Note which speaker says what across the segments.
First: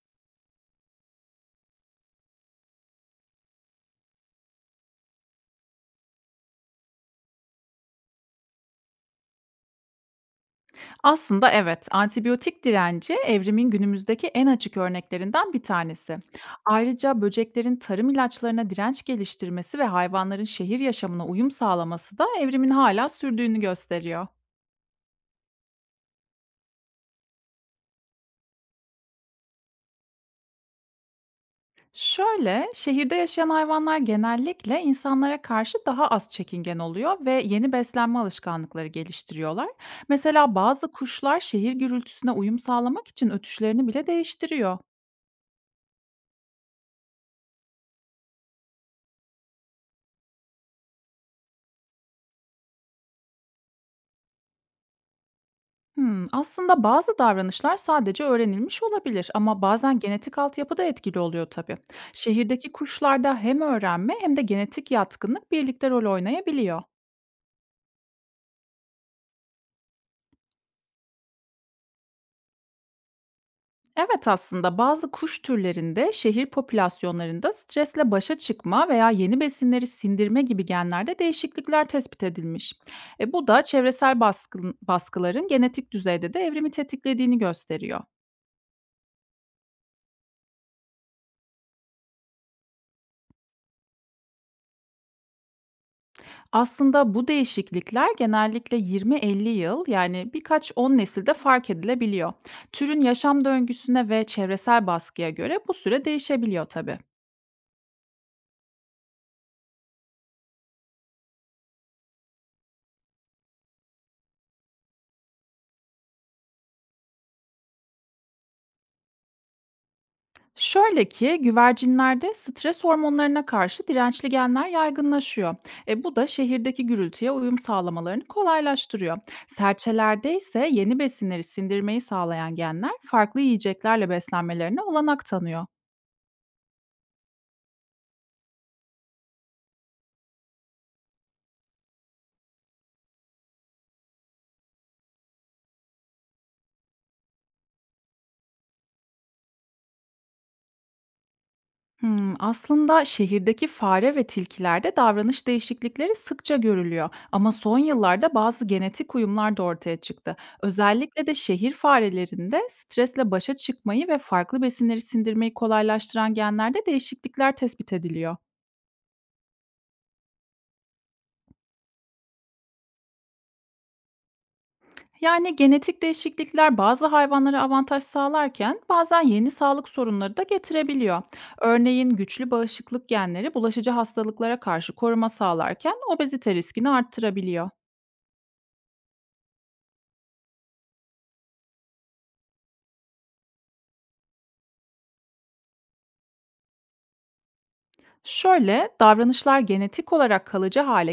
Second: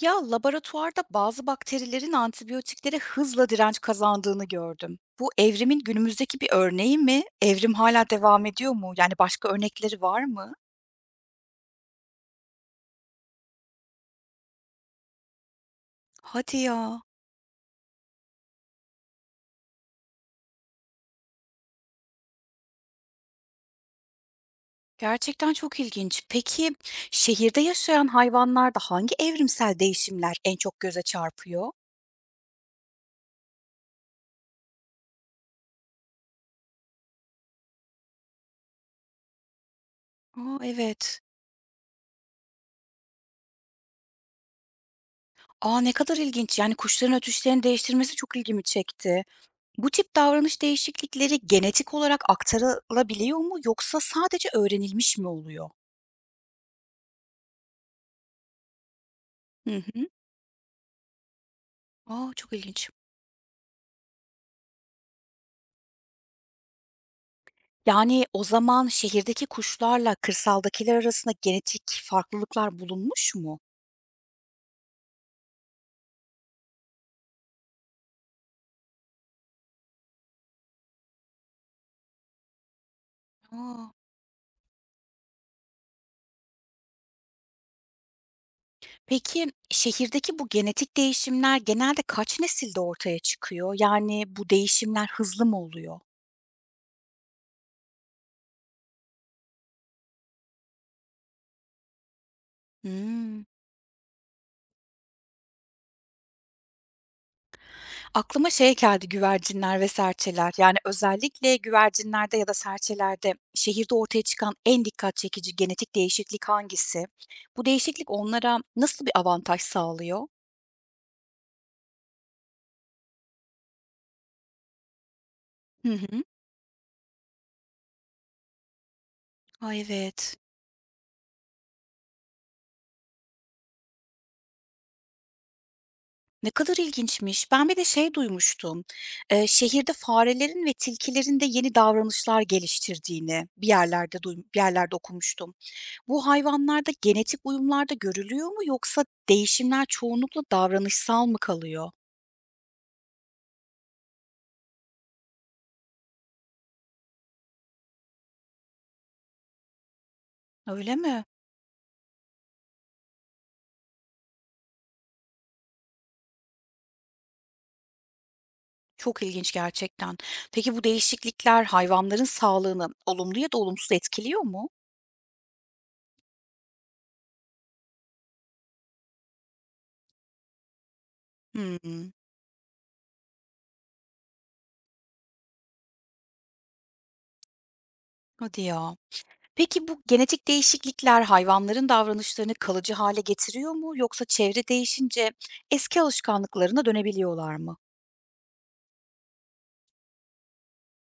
Speaker 1: Ya laboratuvarda bazı bakterilerin antibiyotiklere hızla direnç kazandığını gördüm. Bu evrimin günümüzdeki bir örneği mi? Evrim hala devam ediyor mu? Yani başka örnekleri var mı?
Speaker 2: Aslında evet, antibiyotik direnci evrimin günümüzdeki en açık örneklerinden bir tanesi.
Speaker 1: Hadi ya.
Speaker 2: Ayrıca böceklerin tarım ilaçlarına direnç geliştirmesi ve hayvanların şehir yaşamına uyum sağlaması da evrimin hala sürdüğünü gösteriyor.
Speaker 1: Gerçekten çok ilginç. Peki şehirde yaşayan hayvanlarda hangi evrimsel değişimler en çok göze çarpıyor?
Speaker 2: Şöyle, şehirde yaşayan hayvanlar genellikle insanlara karşı daha az çekingen oluyor ve yeni beslenme alışkanlıkları geliştiriyorlar. Mesela
Speaker 1: Aa,
Speaker 2: bazı
Speaker 1: evet.
Speaker 2: kuşlar şehir gürültüsüne uyum sağlamak için ötüşlerini bile değiştiriyor.
Speaker 1: Aa ne kadar ilginç. Yani kuşların ötüşlerini değiştirmesi çok ilgimi çekti. Bu tip davranış değişiklikleri genetik olarak aktarılabiliyor mu yoksa sadece öğrenilmiş mi oluyor?
Speaker 2: Hımm, aslında bazı davranışlar sadece öğrenilmiş olabilir ama
Speaker 1: Hı
Speaker 2: bazen
Speaker 1: hı.
Speaker 2: genetik altyapı da etkili oluyor tabii.
Speaker 1: A, çok
Speaker 2: Şehirdeki
Speaker 1: ilginç.
Speaker 2: kuşlarda hem öğrenme hem de genetik yatkınlık birlikte rol oynayabiliyor.
Speaker 1: Yani, o zaman şehirdeki kuşlarla kırsaldakiler arasında genetik farklılıklar bulunmuş mu?
Speaker 2: Evet aslında bazı kuş türlerinde şehir popülasyonlarında stresle başa çıkma veya yeni besinleri sindirme gibi genlerde değişiklikler tespit edilmiş. Bu da
Speaker 1: A!
Speaker 2: çevresel baskıların genetik düzeyde de evrimi tetiklediğini gösteriyor.
Speaker 1: Peki, şehirdeki bu genetik değişimler genelde kaç nesilde ortaya çıkıyor? Yani, bu değişimler hızlı mı oluyor?
Speaker 2: Aslında bu değişiklikler genellikle 20-50 yıl yani birkaç 10 nesilde fark edilebiliyor. Türün yaşam
Speaker 1: Hımm.
Speaker 2: döngüsüne ve çevresel baskıya göre bu süre değişebiliyor tabii.
Speaker 1: Aklıma şey geldi, güvercinler ve serçeler. Yani, özellikle güvercinlerde ya da serçelerde şehirde ortaya çıkan en dikkat çekici genetik değişiklik hangisi? Bu değişiklik onlara nasıl bir avantaj sağlıyor?
Speaker 2: Şöyle ki güvercinlerde stres hormonlarına karşı dirençli genler yaygınlaşıyor.
Speaker 1: Hı
Speaker 2: Bu
Speaker 1: hı.
Speaker 2: da şehirdeki gürültüye uyum sağlamalarını kolaylaştırıyor.
Speaker 1: A,
Speaker 2: Serçelerde
Speaker 1: evet.
Speaker 2: ise yeni besinleri sindirmeyi sağlayan genler farklı yiyeceklerle beslenmelerine olanak tanıyor.
Speaker 1: Ne kadar ilginçmiş. Ben bir de şey duymuştum, şehirde farelerin ve tilkilerin de yeni davranışlar geliştirdiğini bir yerlerde okumuştum. Bu hayvanlarda genetik uyumlarda görülüyor mu yoksa değişimler çoğunlukla davranışsal mı kalıyor?
Speaker 2: Hımm, aslında şehirdeki fare ve tilkilerde davranış değişiklikleri sıkça görülüyor ama son yıllarda bazı genetik uyumlar da ortaya çıktı.
Speaker 1: Öyle mi?
Speaker 2: Özellikle de şehir farelerinde stresle başa çıkmayı ve farklı besinleri sindirmeyi kolaylaştıran genlerde değişiklikler tespit ediliyor.
Speaker 1: Çok ilginç gerçekten. Peki bu değişiklikler hayvanların sağlığını olumlu ya da olumsuz etkiliyor mu?
Speaker 2: Yani genetik değişiklikler bazı hayvanlara avantaj sağlarken bazen yeni sağlık sorunları da getirebiliyor. Örneğin
Speaker 1: Hımm.
Speaker 2: güçlü bağışıklık genleri bulaşıcı hastalıklara karşı koruma sağlarken obezite riskini arttırabiliyor.
Speaker 1: Hadi ya. Peki bu genetik değişiklikler hayvanların davranışlarını kalıcı hale getiriyor mu yoksa çevre değişince eski alışkanlıklarına dönebiliyorlar mı?
Speaker 2: Şöyle, davranışlar genetik olarak kalıcı hale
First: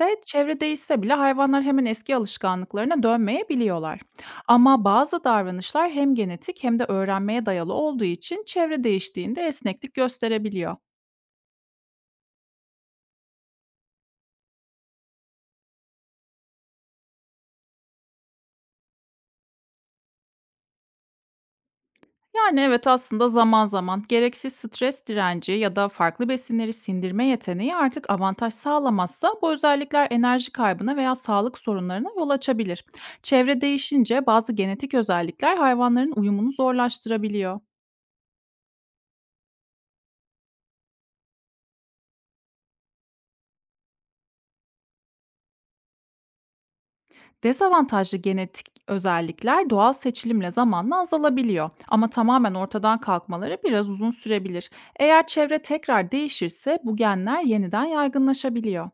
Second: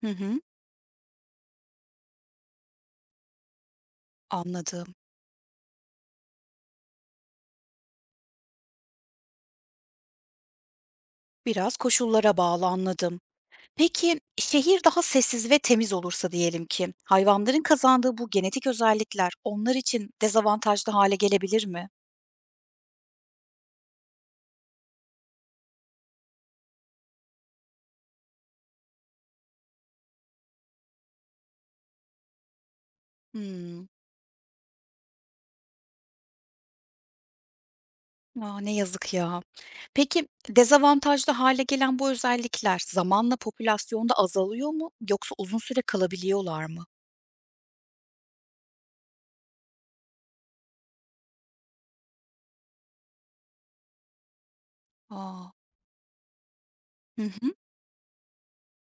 Speaker 1: Hı hı,
Speaker 2: çevre değişse bile hayvanlar hemen eski alışkanlıklarına dönmeyebiliyorlar. Ama
Speaker 1: anladım.
Speaker 2: bazı davranışlar hem genetik hem de öğrenmeye dayalı olduğu için çevre değiştiğinde esneklik gösterebiliyor.
Speaker 1: Biraz koşullara bağlı, anladım. Peki şehir daha sessiz ve temiz olursa diyelim ki, hayvanların kazandığı bu genetik özellikler onlar için dezavantajlı hale gelebilir mi?
Speaker 2: Yani evet aslında zaman zaman gereksiz stres direnci ya da farklı besinleri sindirme yeteneği artık avantaj sağlamazsa bu özellikler enerji kaybına veya sağlık sorunlarına yol açabilir. Çevre
Speaker 1: Hımm.
Speaker 2: değişince bazı genetik özellikler hayvanların uyumunu zorlaştırabiliyor.
Speaker 1: A, ne yazık ya. Peki dezavantajlı hale gelen bu özellikler zamanla popülasyonda azalıyor mu yoksa uzun süre kalabiliyorlar mı?
Speaker 2: Dezavantajlı genetik özellikler doğal seçilimle zamanla azalabiliyor ama tamamen ortadan kalkmaları biraz uzun sürebilir. Eğer
Speaker 1: A!
Speaker 2: çevre tekrar değişirse bu
Speaker 1: Hı
Speaker 2: genler
Speaker 1: hı.
Speaker 2: yeniden yaygınlaşabiliyor.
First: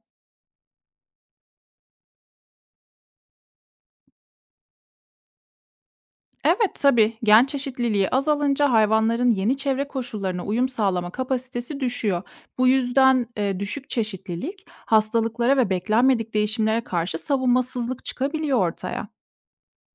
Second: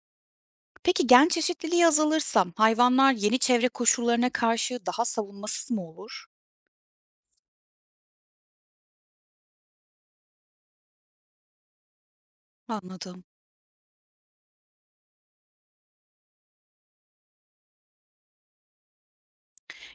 Speaker 1: Peki gen çeşitliliği azalırsa hayvanlar yeni çevre koşullarına karşı daha savunmasız mı olur?
Speaker 2: Evet tabii gen çeşitliliği azalınca hayvanların yeni çevre koşullarına uyum sağlama kapasitesi düşüyor. Bu
Speaker 1: Anladım.
Speaker 2: yüzden düşük çeşitlilik hastalıklara ve beklenmedik değişimlere karşı savunmasızlık çıkabiliyor ortaya.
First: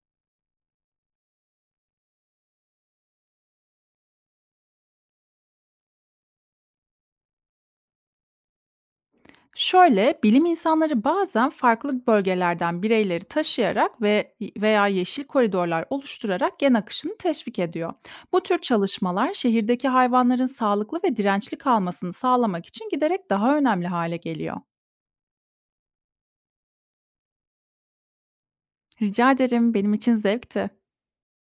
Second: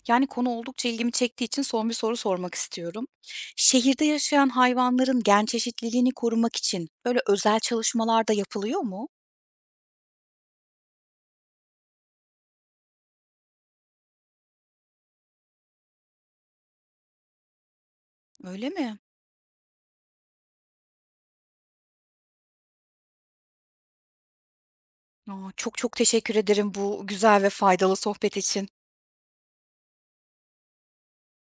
Speaker 1: Yani konu oldukça ilgimi çektiği için son bir soru sormak istiyorum. Şehirde yaşayan hayvanların gen çeşitliliğini korumak için böyle özel çalışmalar da yapılıyor mu?
Speaker 2: Şöyle, bilim insanları bazen farklı bölgelerden bireyleri taşıyarak ve veya yeşil koridorlar oluşturarak gen akışını teşvik ediyor. Bu tür
Speaker 1: Öyle mi?
Speaker 2: çalışmalar şehirdeki hayvanların sağlıklı ve dirençli kalmasını sağlamak için giderek daha önemli hale geliyor.
Speaker 1: A, çok çok teşekkür ederim bu güzel ve faydalı sohbet için.
Speaker 2: Rica ederim, benim için zevkti.